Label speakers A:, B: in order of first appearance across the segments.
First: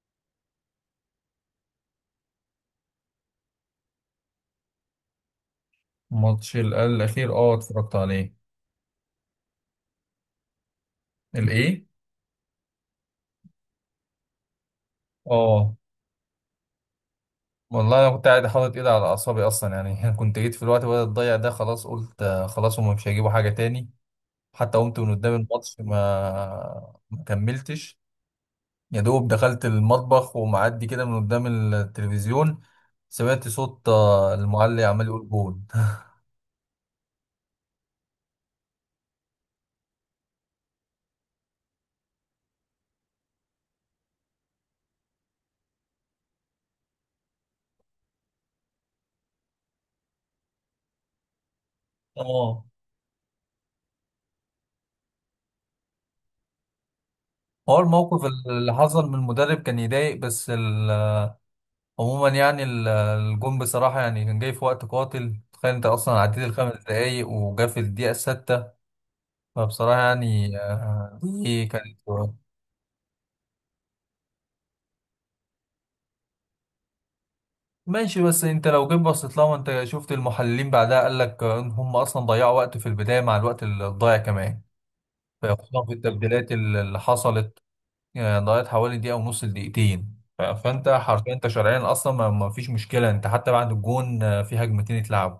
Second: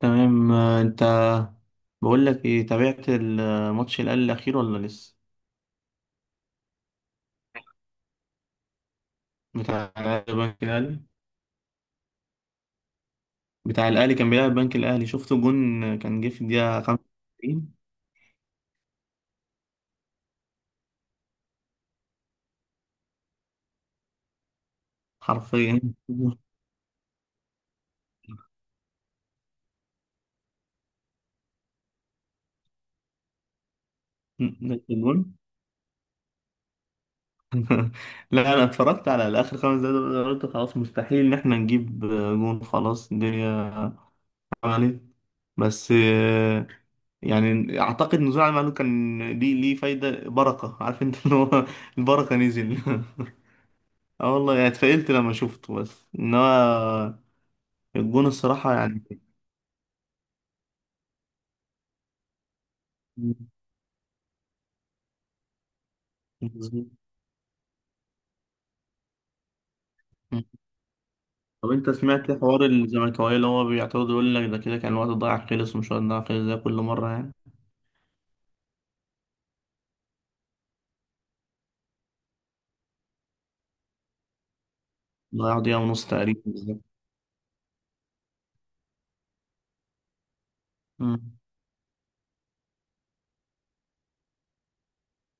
A: تمام، انت بقول لك ايه؟ تابعت الماتش الاهلي الاخير ولا لسه؟
B: ماتش الأخير اه اتفرجت عليه.
A: بتاع البنك الاهلي.
B: الإيه؟
A: بتاع الاهلي كان بيلعب البنك الاهلي. شفت
B: اه
A: الجون؟ كان جه في الدقيقه 25
B: والله أنا كنت قاعد حاطط إيدي على أعصابي أصلا يعني أنا كنت جيت في الوقت بدأت تضيع ده خلاص قلت خلاص هما مش هيجيبوا حاجة تاني. حتى قمت من قدام الماتش
A: حرفيا.
B: ما كملتش. يا دوب دخلت المطبخ ومعدي كده من قدام التلفزيون. سمعت صوت
A: نفس
B: المعلق عمال يقول
A: الجون.
B: جول
A: لا انا اتفرجت على اخر خمس دقايق دول، قلت خلاص مستحيل ان احنا نجيب جون. خلاص الدنيا عملت، بس يعني اعتقد نزوع المعلول كان ليه ليه فايده. بركه، عارف انت اللي هو البركه
B: اه،
A: نزل. اه والله يعني اتفائلت لما شفته، بس انما
B: هو الموقف
A: الجون الصراحة
B: اللي
A: يعني.
B: حصل من المدرب كان يضايق بس. عموما يعني
A: مم.
B: الجون بصراحة يعني كان جاي في وقت قاتل، تخيل انت اصلا عديت الخمس
A: مظبوط.
B: دقايق وجا في الدقيقة الستة. فبصراحة
A: مم.
B: يعني دي
A: طب انت
B: كانت
A: سمعت حوار الزملكاوية اللي هو بيعترض يقول لك ده كده كان الوقت ضايع خلص ومش وقت ضايع خلص زي كل مرة؟ يعني
B: ماشي. بس انت لو جيت بصيت لها ما انت شفت المحللين بعدها قال لك ان هم اصلا ضيعوا وقت في البداية مع الوقت الضايع كمان،
A: ضيع دقيقة
B: فخصوصا في
A: ونص تقريبا
B: التبديلات
A: بالظبط.
B: اللي حصلت. ضيعت حوالي دقيقة ونص لدقيقتين، فانت حرفيا
A: مم.
B: انت شرعيا اصلا ما فيش مشكلة، انت حتى بعد الجون في هجمتين اتلعبوا.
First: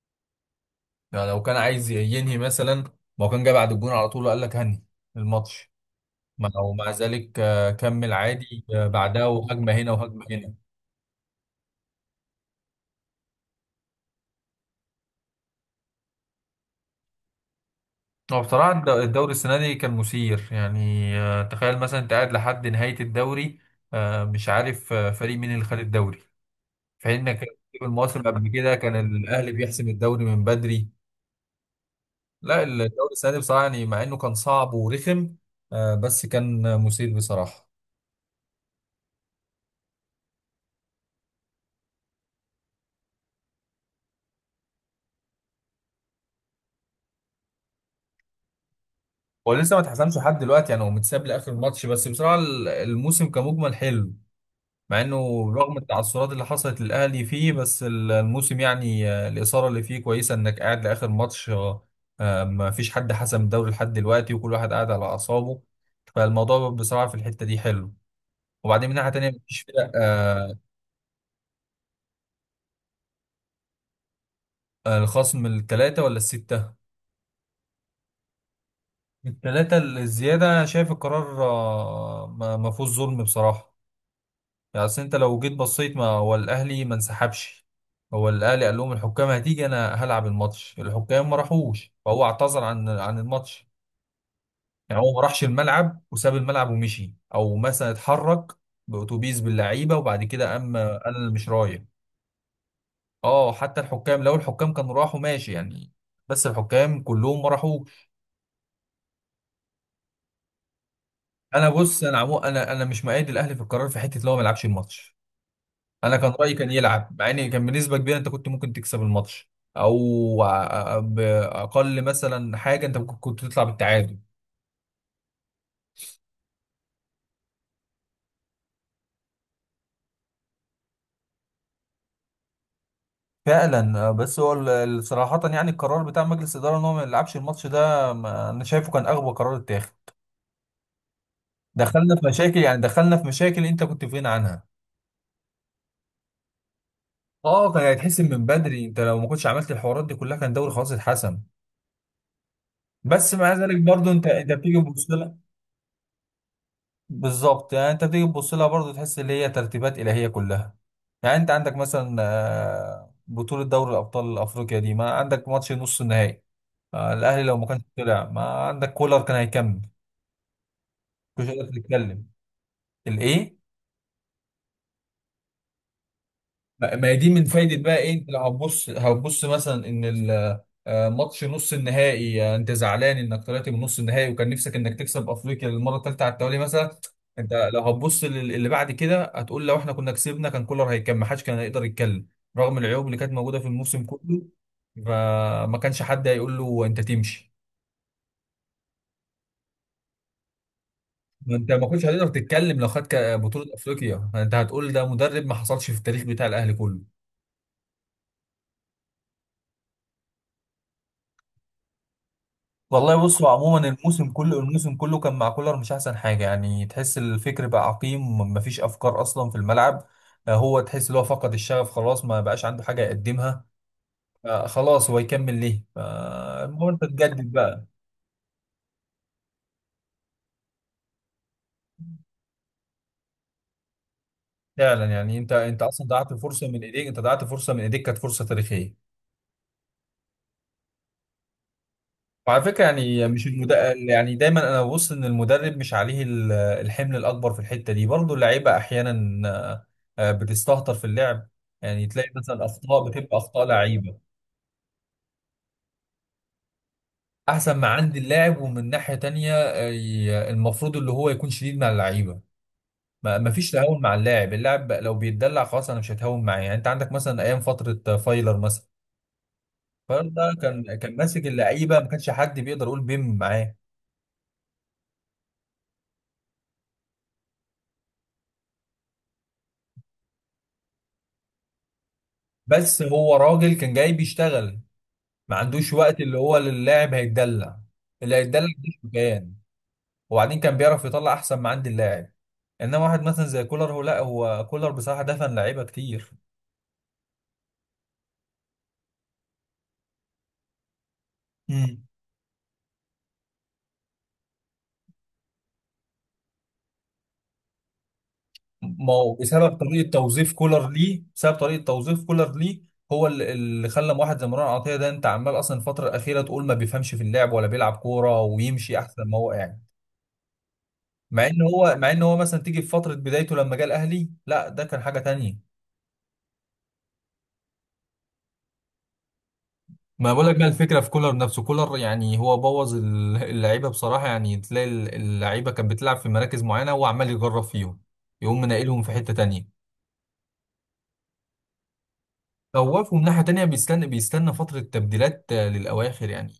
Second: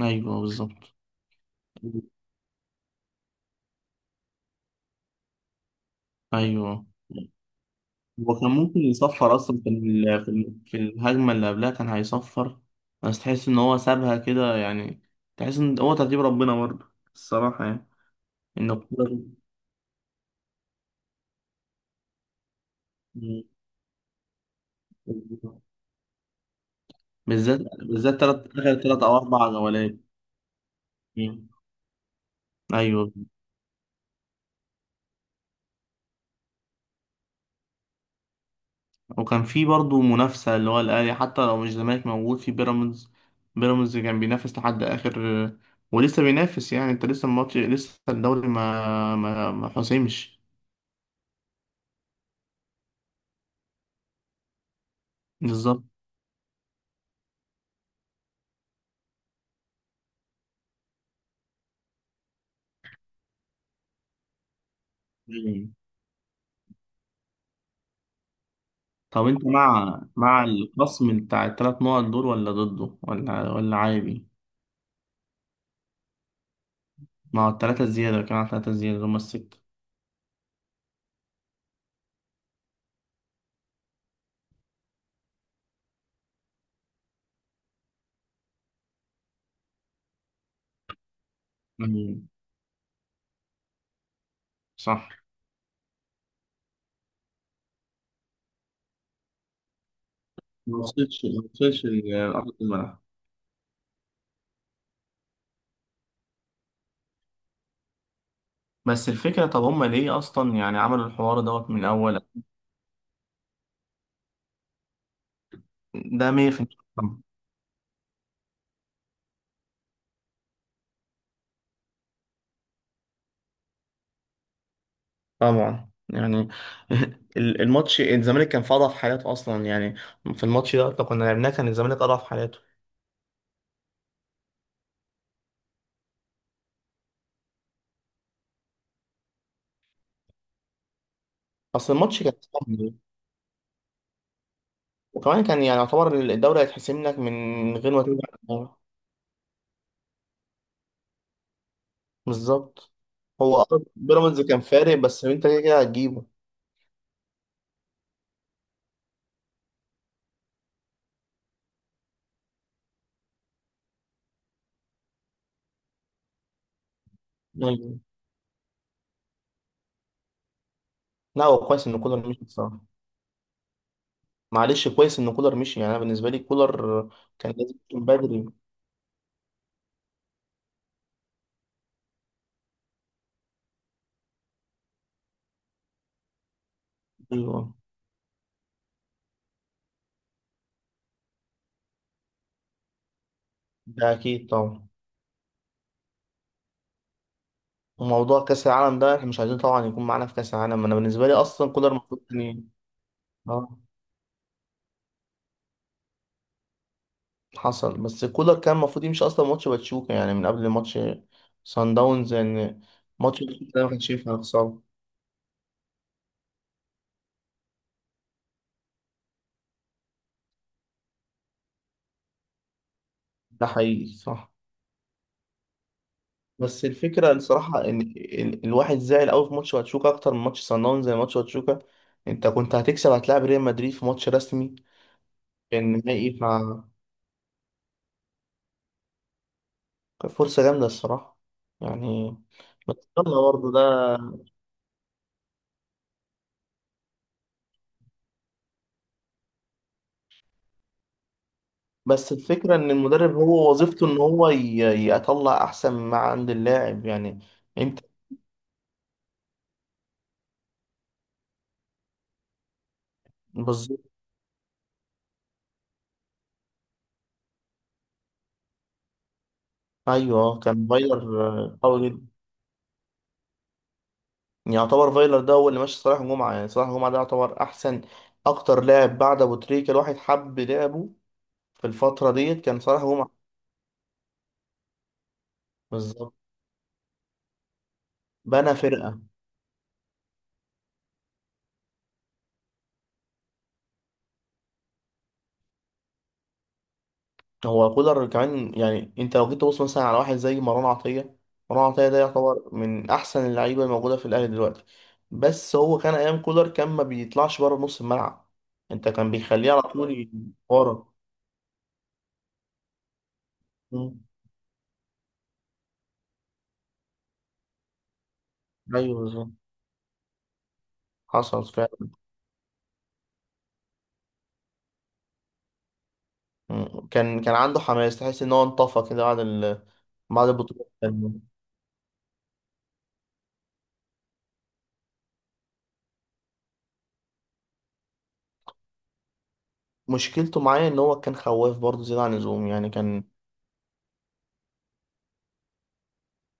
A: ايوه بالظبط.
B: يعني لو كان عايز ينهي مثلا ما هو كان جاي بعد الجون على طول وقال لك هني الماتش. ما هو
A: ايوه،
B: مع ذلك كمل
A: هو كان
B: عادي
A: ممكن
B: بعدها
A: يصفر اصلا
B: وهجمه هنا وهجمه هنا.
A: في الهجمة اللي قبلها، كان هيصفر، بس تحس ان هو سابها كده يعني. تحس ان هو ترتيب ربنا برضه الصراحة يعني.
B: هو بصراحه الدوري السنه دي كان مثير يعني، تخيل مثلا انت قاعد لحد نهايه الدوري مش عارف فريق مين
A: انه
B: اللي خد الدوري، في حين انك
A: بالذات
B: في
A: بالذات
B: المواسم
A: تلات
B: قبل
A: آخر
B: كده كان
A: تلات أو أربع
B: الاهلي بيحسم
A: جولات.
B: الدوري من بدري.
A: مم.
B: لا الدوري
A: أيوه.
B: السنه دي بصراحه يعني مع انه كان صعب ورخم بس كان مثير بصراحه.
A: وكان في برضه منافسة، اللي هو الأهلي حتى لو مش زمالك موجود، في بيراميدز. بيراميدز كان بينافس لحد آخر، ولسه بينافس. يعني أنت لسه الماتش، لسه الدوري ما ما
B: هو
A: ما
B: لسه ما اتحسمش لحد
A: حسمش.
B: دلوقتي، يعني هو متساب لاخر الماتش، بس بصراحه الموسم كمجمل حلو مع انه، رغم
A: بالظبط.
B: التعثرات اللي حصلت للاهلي فيه، بس الموسم يعني الاثاره اللي فيه كويسه، انك قاعد لاخر ماتش. ما فيش حد حسم الدوري لحد دلوقتي وكل واحد قاعد على اعصابه.
A: مم.
B: فالموضوع بصراحه في الحته دي حلو. وبعدين من ناحيه
A: طب
B: تانيه
A: أنت
B: مفيش فرق.
A: مع الخصم بتاع التلات نقط دول ولا ضده ولا عادي؟
B: الخصم الثلاثه ولا السته؟
A: مع التلاتة الزيادة، كان على التلاتة الزيادة هما الستة.
B: الثلاثه الزياده، شايف القرار ما فيهوش ظلم بصراحه. يعني اصل انت لو جيت بصيت ما هو الاهلي ما انسحبش. هو الاهلي قال لهم الحكام هتيجي، انا هلعب الماتش، الحكام ما راحوش، فهو
A: مم.
B: اعتذر عن الماتش. يعني
A: صح.
B: هو ما راحش الملعب وساب الملعب ومشي او مثلا اتحرك باتوبيس باللعيبه وبعد كده قام
A: ما
B: قال
A: وصلش
B: انا
A: ما
B: مش رايح.
A: وصلش لأرض الملعب.
B: اه، حتى الحكام لو الحكام كانوا راحوا ماشي يعني، بس الحكام كلهم ما راحوش.
A: بس الفكرة طب هما ليه أصلا يعني عملوا الحوار
B: انا
A: دوت من
B: بص، انا
A: الأول؟
B: عمو، انا مش مؤيد الاهلي في القرار في حته اللي هو ما يلعبش الماتش. انا
A: ده
B: كان
A: مية
B: رايي
A: في
B: كان يلعب،
A: المية
B: مع ان كان بنسبه كبيره انت كنت ممكن تكسب الماتش او باقل مثلا حاجه انت ممكن كنت تطلع بالتعادل.
A: طبعا يعني. الماتش الزمالك كان في اضعف حالاته اصلا يعني. في الماتش ده لو كنا لعبناه، كان الزمالك اضعف حالاته.
B: فعلا بس هو صراحة يعني القرار بتاع مجلس الإدارة إن هو ما يلعبش الماتش ده أنا شايفه كان أغبى قرار اتاخد.
A: اصل
B: دخلنا
A: الماتش
B: في
A: كان
B: مشاكل يعني،
A: صعب،
B: دخلنا في مشاكل أنت كنت في غنى عنها.
A: وكمان كان يعني يعتبر الدوري هيتحسم لك
B: اه
A: من
B: كان
A: غير ما
B: هيتحسم من
A: تلعب.
B: بدري، انت لو ما كنتش عملت الحوارات دي كلها كان الدوري خلاص اتحسم.
A: بالظبط.
B: بس مع
A: هو
B: ذلك برضو انت
A: بيراميدز
B: انت
A: كان
B: بتيجي
A: فارق،
B: تبص.
A: بس انت كده كده هتجيبه
B: بالظبط، يعني انت بتيجي تبص لها برضه تحس ان هي ترتيبات الهيه كلها. يعني انت عندك مثلا بطوله دوري الابطال الافريقيا دي، ما عندك ماتش نص النهائي. الاهلي لو ما كانش
A: يعني.
B: طلع، ما عندك كولر كان هيكمل.
A: لا
B: مش قادر
A: هو كويس ان
B: تتكلم.
A: كولر مشي بصراحه.
B: الايه؟
A: معلش، كويس ان كولر مشي. يعني انا بالنسبه لي
B: ما
A: كولر
B: هي دي من
A: كان لازم
B: فايدة بقى
A: يكون
B: ايه، انت لو
A: بدري.
B: هتبص هتبص مثلا ان ماتش نص النهائي انت زعلان انك طلعت من نص النهائي وكان نفسك انك تكسب افريقيا للمرة الثالثة على التوالي مثلا.
A: ايوه.
B: انت لو هتبص اللي بعد كده هتقول لو احنا كنا كسبنا كان كولر هيكمل، ما حدش كان هيقدر يتكلم رغم العيوب اللي كانت موجودة في الموسم
A: ده
B: كله،
A: اكيد طبعا.
B: فما كانش حد هيقول له انت تمشي.
A: وموضوع كاس العالم ده احنا مش عايزين طبعا يكون معانا في كاس العالم. انا بالنسبه لي
B: ما انت
A: اصلا
B: ما
A: كولر
B: كنتش
A: المفروض
B: هتقدر
A: كان
B: تتكلم لو خدت بطولة
A: اه
B: افريقيا، انت هتقول ده مدرب ما حصلش في التاريخ بتاع الاهلي كله.
A: حصل، بس كولر كان المفروض يمشي اصلا ماتش باتشوكا يعني، من قبل ماتش سان داونز يعني.
B: والله
A: ماتش
B: بصوا،
A: باتشوكا ده
B: عموما
A: ما كانش
B: الموسم
A: ينفع
B: كله،
A: نخسره.
B: الموسم كله كان مع كولر مش احسن حاجه، يعني تحس الفكر بقى عقيم مفيش افكار اصلا في الملعب. هو تحس ان هو فقد الشغف، خلاص ما بقاش عنده حاجه يقدمها.
A: ده حقيقي صح.
B: خلاص هو يكمل ليه،
A: بس
B: فالمهم انت
A: الفكره
B: تجدد
A: الصراحه
B: بقى.
A: ان الواحد زعل قوي في ماتش باتشوكا اكتر من ماتش سان داونز. زي ماتش باتشوكا، انت كنت هتكسب، هتلاعب ريال مدريد في ماتش رسمي،
B: فعلا يعني انت
A: كان
B: اصلا ضيعت
A: نهائي
B: فرصه من ايديك، انت ضيعت فرصه من ايديك، كانت فرصه تاريخيه.
A: كانت فرصه جامده الصراحه يعني.
B: وعلى فكرة
A: بس
B: يعني
A: يلا
B: مش
A: برضه ده.
B: المدرب، يعني دايما انا ببص ان المدرب مش عليه الحمل الاكبر في الحتة دي، برضه اللعيبة احيانا بتستهتر في اللعب، يعني تلاقي
A: بس
B: مثلا
A: الفكرة إن
B: اخطاء
A: المدرب
B: بتبقى اخطاء
A: هو وظيفته إن
B: لعيبة.
A: هو يطلع أحسن ما عند اللاعب يعني.
B: احسن ما
A: أنت
B: عند اللاعب، ومن ناحية تانية المفروض اللي هو يكون شديد مع اللعيبة، ما فيش
A: بالظبط.
B: تهاون مع اللاعب. اللاعب لو بيتدلع خلاص انا مش هتهاون معاه، يعني انت عندك مثلا ايام فترة فايلر مثلا. فايلر ده
A: أيوه، كان
B: كان ماسك
A: فايلر
B: اللعيبة، ما
A: قوي جدا.
B: كانش حد بيقدر يقول بيم معاه.
A: يعتبر فايلر ده هو اللي ماشي صلاح جمعة. يعني صلاح جمعة ده يعتبر أحسن، أكتر لاعب بعد أبو تريكة الواحد حب لعبه. في الفترة ديت كان
B: بس
A: صلاح جمعة.
B: هو راجل كان جاي بيشتغل، ما عندوش وقت
A: بالظبط.
B: اللي هو للاعب هيتدلع، اللي هيتدلع
A: بنى
B: مش
A: فرقة.
B: مكان. وبعدين كان بيعرف يطلع احسن ما عند اللاعب. انما واحد مثلا زي كولر، هو لا هو كولر بصراحه دفن لعيبه كتير.
A: هو كولر كمان يعني انت لو جيت تبص مثلا على واحد زي مروان عطية. مروان
B: امم.
A: عطية ده يعتبر من احسن اللعيبة الموجودة في الاهلي دلوقتي، بس هو كان ايام كولر كان ما بيطلعش بره نص الملعب. انت
B: ما
A: كان
B: هو
A: بيخليه
B: بسبب
A: على
B: طريقه
A: طول
B: توظيف كولر
A: ورا.
B: ليه، بسبب طريقه توظيف كولر ليه. هو اللي خلى
A: مم.
B: واحد زي مروان عطيه ده، انت عمال اصلا الفتره الاخيره تقول ما بيفهمش في اللعب ولا بيلعب كوره ويمشي
A: ايوه
B: احسن ما هو
A: بالظبط.
B: قاعد. مع ان
A: حصل
B: هو مع
A: فعلا.
B: ان هو مثلا تيجي في فتره بدايته لما جه الاهلي، لا ده كان حاجه تانية.
A: مم. كان عنده حماس، تحس ان هو انطفى كده بعد ال...
B: ما بقول
A: بعد
B: لك بقى
A: البطولة
B: الفكره في كولر
A: كان-
B: نفسه. كولر يعني هو بوظ اللعيبه بصراحه، يعني تلاقي اللعيبه كانت بتلعب في مراكز معينه هو عمال يجرب فيهم، يقوم منقلهم في حته تانية.
A: مشكلته معايا ان هو كان خواف برضه زيادة عن اللزوم يعني.
B: خوفهم
A: كان
B: ناحيه تانية، بيستنى فتره تبديلات للاواخر يعني،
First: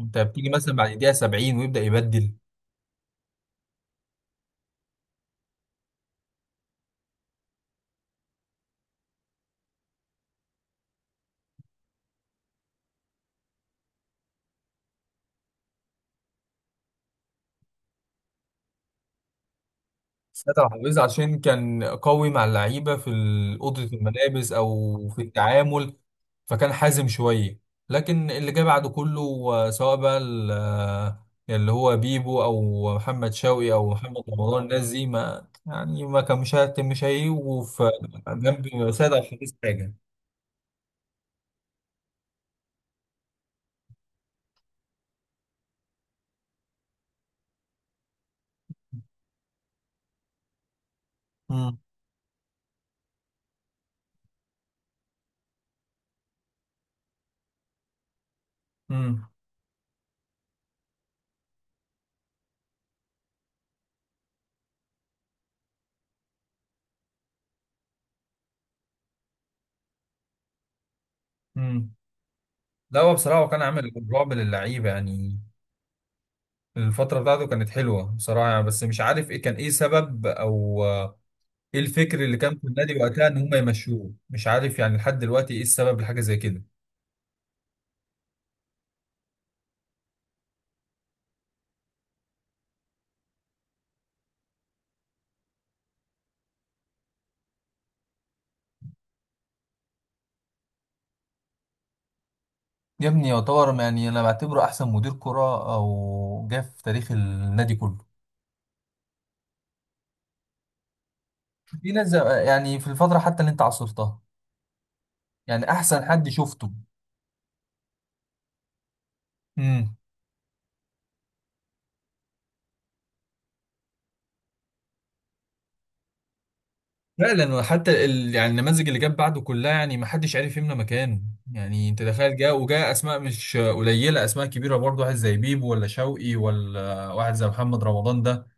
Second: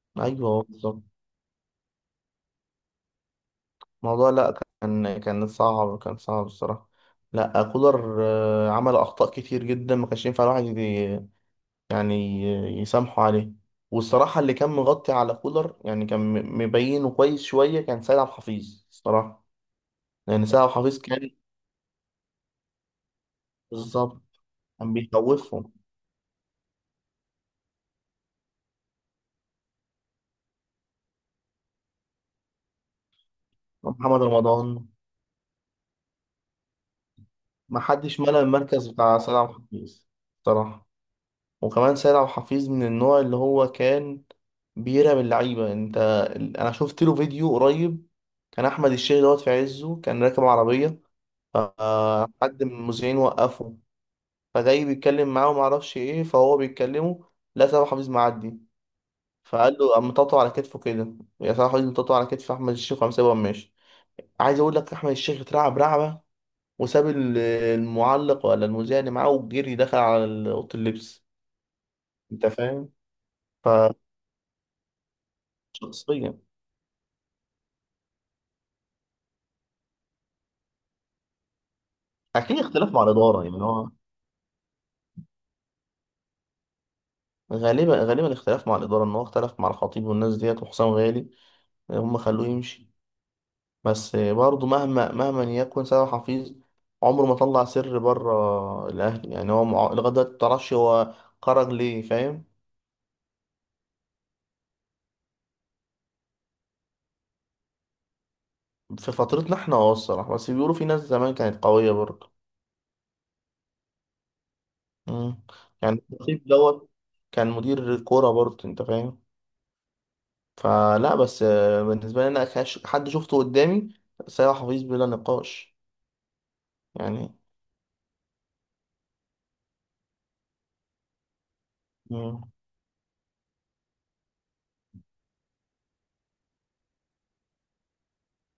B: انت بتيجي
A: ايوه
B: مثلا بعد
A: بالظبط
B: دقيقه 70 ويبدا يبدل.
A: الموضوع. لا، كان صعب، كان صعب الصراحة. لا كولر عمل أخطاء كتير جدا، ما كانش ينفع الواحد يعني يسامحه عليه. والصراحة اللي كان مغطي على كولر، يعني كان مبينه كويس شوية، كان سيد عبد الحفيظ الصراحة. لأن سيد
B: سيد
A: عبد
B: عبد العزيز
A: الحفيظ كان
B: عشان كان قوي مع اللعيبة في أوضة
A: بالظبط
B: الملابس
A: كان
B: أو في
A: بيخوفهم.
B: التعامل، فكان حازم شوية. لكن اللي جه بعده كله سواء بقى اللي هو بيبو أو محمد شوقي أو
A: محمد
B: محمد رمضان، الناس
A: رمضان
B: دي ما يعني ما كان مش مش هيجوا
A: ما
B: في
A: حدش ملأ المركز
B: جنب سيد
A: بتاع
B: عبد
A: سيد عبد
B: العزيز حاجة.
A: الحفيظ الصراحة. وكمان سيد عبد الحفيظ من النوع اللي هو كان بيرعب اللعيبة. انت انا شفت له فيديو قريب، كان احمد الشيخ دوت في عزه كان راكب عربية،
B: مم.
A: فحد من المذيعين وقفه، فجاي بيتكلم معاه ومعرفش ايه، فهو بيتكلمه، لا سيد عبد الحفيظ معدي،
B: مم.
A: فقال له قام مطاطه على كتفه كده، يا سيد عبد الحفيظ مطاطه على كتف احمد الشيخ، وقام سايبه وقام ماشي. عايز اقول لك احمد الشيخ اترعب رعبة، وساب المعلق ولا المذيع اللي معاه، وجري دخل على اوضه اللبس.
B: مم.
A: انت فاهم؟
B: لا هو بصراحة هو كان عامل رعب للعيبة يعني.
A: فشخصيا،
B: الفترة بتاعته كانت حلوة بصراحة يعني، بس مش عارف ايه كان، ايه سبب او ايه الفكر اللي كان
A: اكيد
B: في
A: اختلاف
B: النادي
A: مع
B: وقتها ان
A: الاداره
B: هم
A: يعني. هو
B: يمشوه، مش عارف يعني لحد دلوقتي ايه السبب لحاجه زي كده.
A: غالبا غالبا الاختلاف مع الاداره ان هو اختلف مع الخطيب والناس ديت وحسام غالي، هم خلوه يمشي. بس برضه مهما مهما يكن، سامح حفيظ عمره ما طلع سر بره الاهلي يعني. هو لغايه دلوقتي ما تعرفش هو خرج ليه، فاهم؟
B: يا ابني يعتبر، يعني انا بعتبره احسن مدير كرة او جه في تاريخ النادي كله.
A: في فترتنا احنا الصراحه، بس بيقولوا في ناس زمان كانت قويه
B: في ناس زي-
A: برضه.
B: يعني في الفترة حتى اللي انت عاصرتها،
A: مم.
B: يعني
A: يعني
B: احسن حد
A: الخطيب
B: شفته.
A: دوت كان مدير كوره برضه، انت فاهم؟
B: امم.
A: فلا، بس بالنسبه لي انا حد شفته قدامي، سامح حفيظ بلا نقاش يعني.
B: فعلا، وحتى ال... يعني النماذج اللي جت بعده كلها يعني ما حدش عارف يملى مكانه. يعني انت تخيل
A: مم.
B: جاء وجاء اسماء مش قليله، اسماء كبيره برضه، واحد زي بيبو ولا شوقي ولا واحد زي محمد رمضان ده.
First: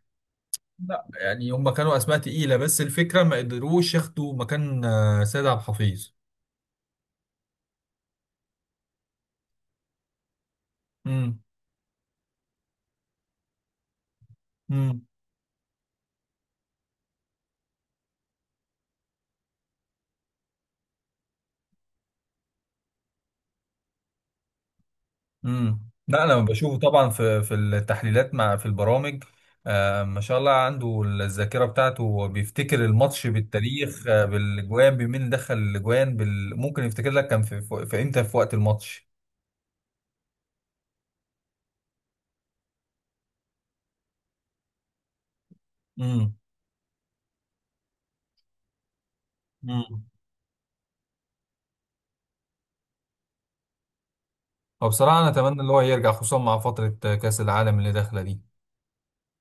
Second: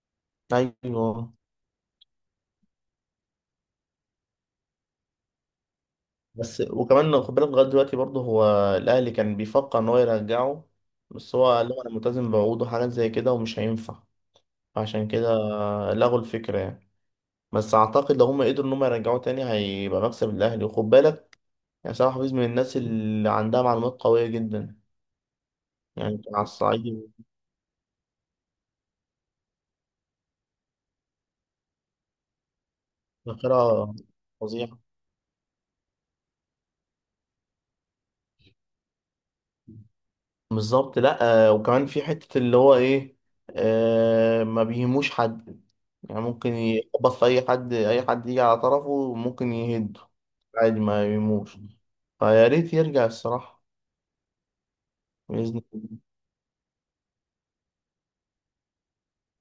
B: لا
A: ايوه.
B: يعني هم كانوا اسماء تقيله، بس الفكره ما قدروش ياخدوا مكان سيد عبد الحفيظ.
A: بس وكمان خد بالك، لغايه دلوقتي برضه هو الاهلي كان بيفكر ان هو يرجعه، بس
B: امم.
A: هو قال لهم انا ملتزم بعقوده، حاجات زي كده، ومش هينفع.
B: امم.
A: عشان كده لغوا الفكره يعني. بس اعتقد لو هم قدروا ان هم يرجعوه تاني هيبقى مكسب الاهلي. وخد بالك يعني سامح حفيظ من الناس اللي عندها معلومات قويه جدا.
B: امم.
A: يعني
B: لا انا
A: كان على
B: بشوفه طبعا
A: الصعيد
B: في التحليلات، مع في البرامج، آه ما شاء الله عنده الذاكره بتاعته، هو بيفتكر الماتش
A: ذاكره
B: بالتاريخ، آه
A: فظيعه.
B: بالاجوان، بمين دخل الاجوان، بال... ممكن يفتكر لك كان في امتى في وقت الماتش.
A: بالظبط. لا وكمان في حتة اللي هو ايه، ما بيهموش حد. يعني
B: امم.
A: ممكن يخبط في اي حد، اي حد يجي على طرفه ممكن يهده
B: امم.
A: عادي، ما يهموش. فيا ريت يرجع الصراحة،
B: وبصراحه انا اتمنى
A: بإذن
B: ان هو
A: الله.
B: يرجع، خصوصا مع فتره كاس العالم اللي داخله دي.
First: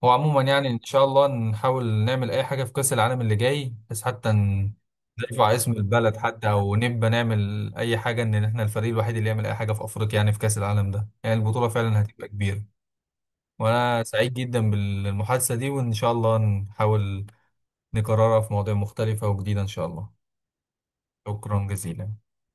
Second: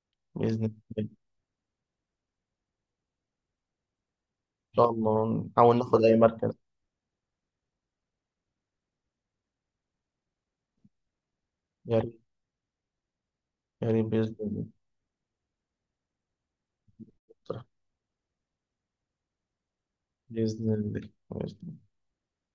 B: هو عموما
A: بإذن
B: يعني
A: الله
B: ان شاء
A: إن
B: الله نحاول نعمل اي حاجه في كاس العالم اللي جاي، بس حتى
A: شاء الله
B: نرفع اسم
A: نحاول ناخد
B: البلد،
A: أي
B: حتى
A: مركز.
B: او نبقى نعمل اي حاجه ان احنا الفريق الوحيد اللي يعمل اي حاجه في افريقيا يعني في كاس العالم ده، يعني البطوله
A: يا
B: فعلا
A: ريت.
B: هتبقى كبيره.
A: يا
B: وانا
A: ريت
B: سعيد
A: بإذن الله.
B: جدا بالمحادثه دي، وان شاء الله نحاول نكررها في مواضيع مختلفه وجديده ان شاء الله.
A: بإذن الله بإذن
B: شكرا
A: الله.
B: جزيلا.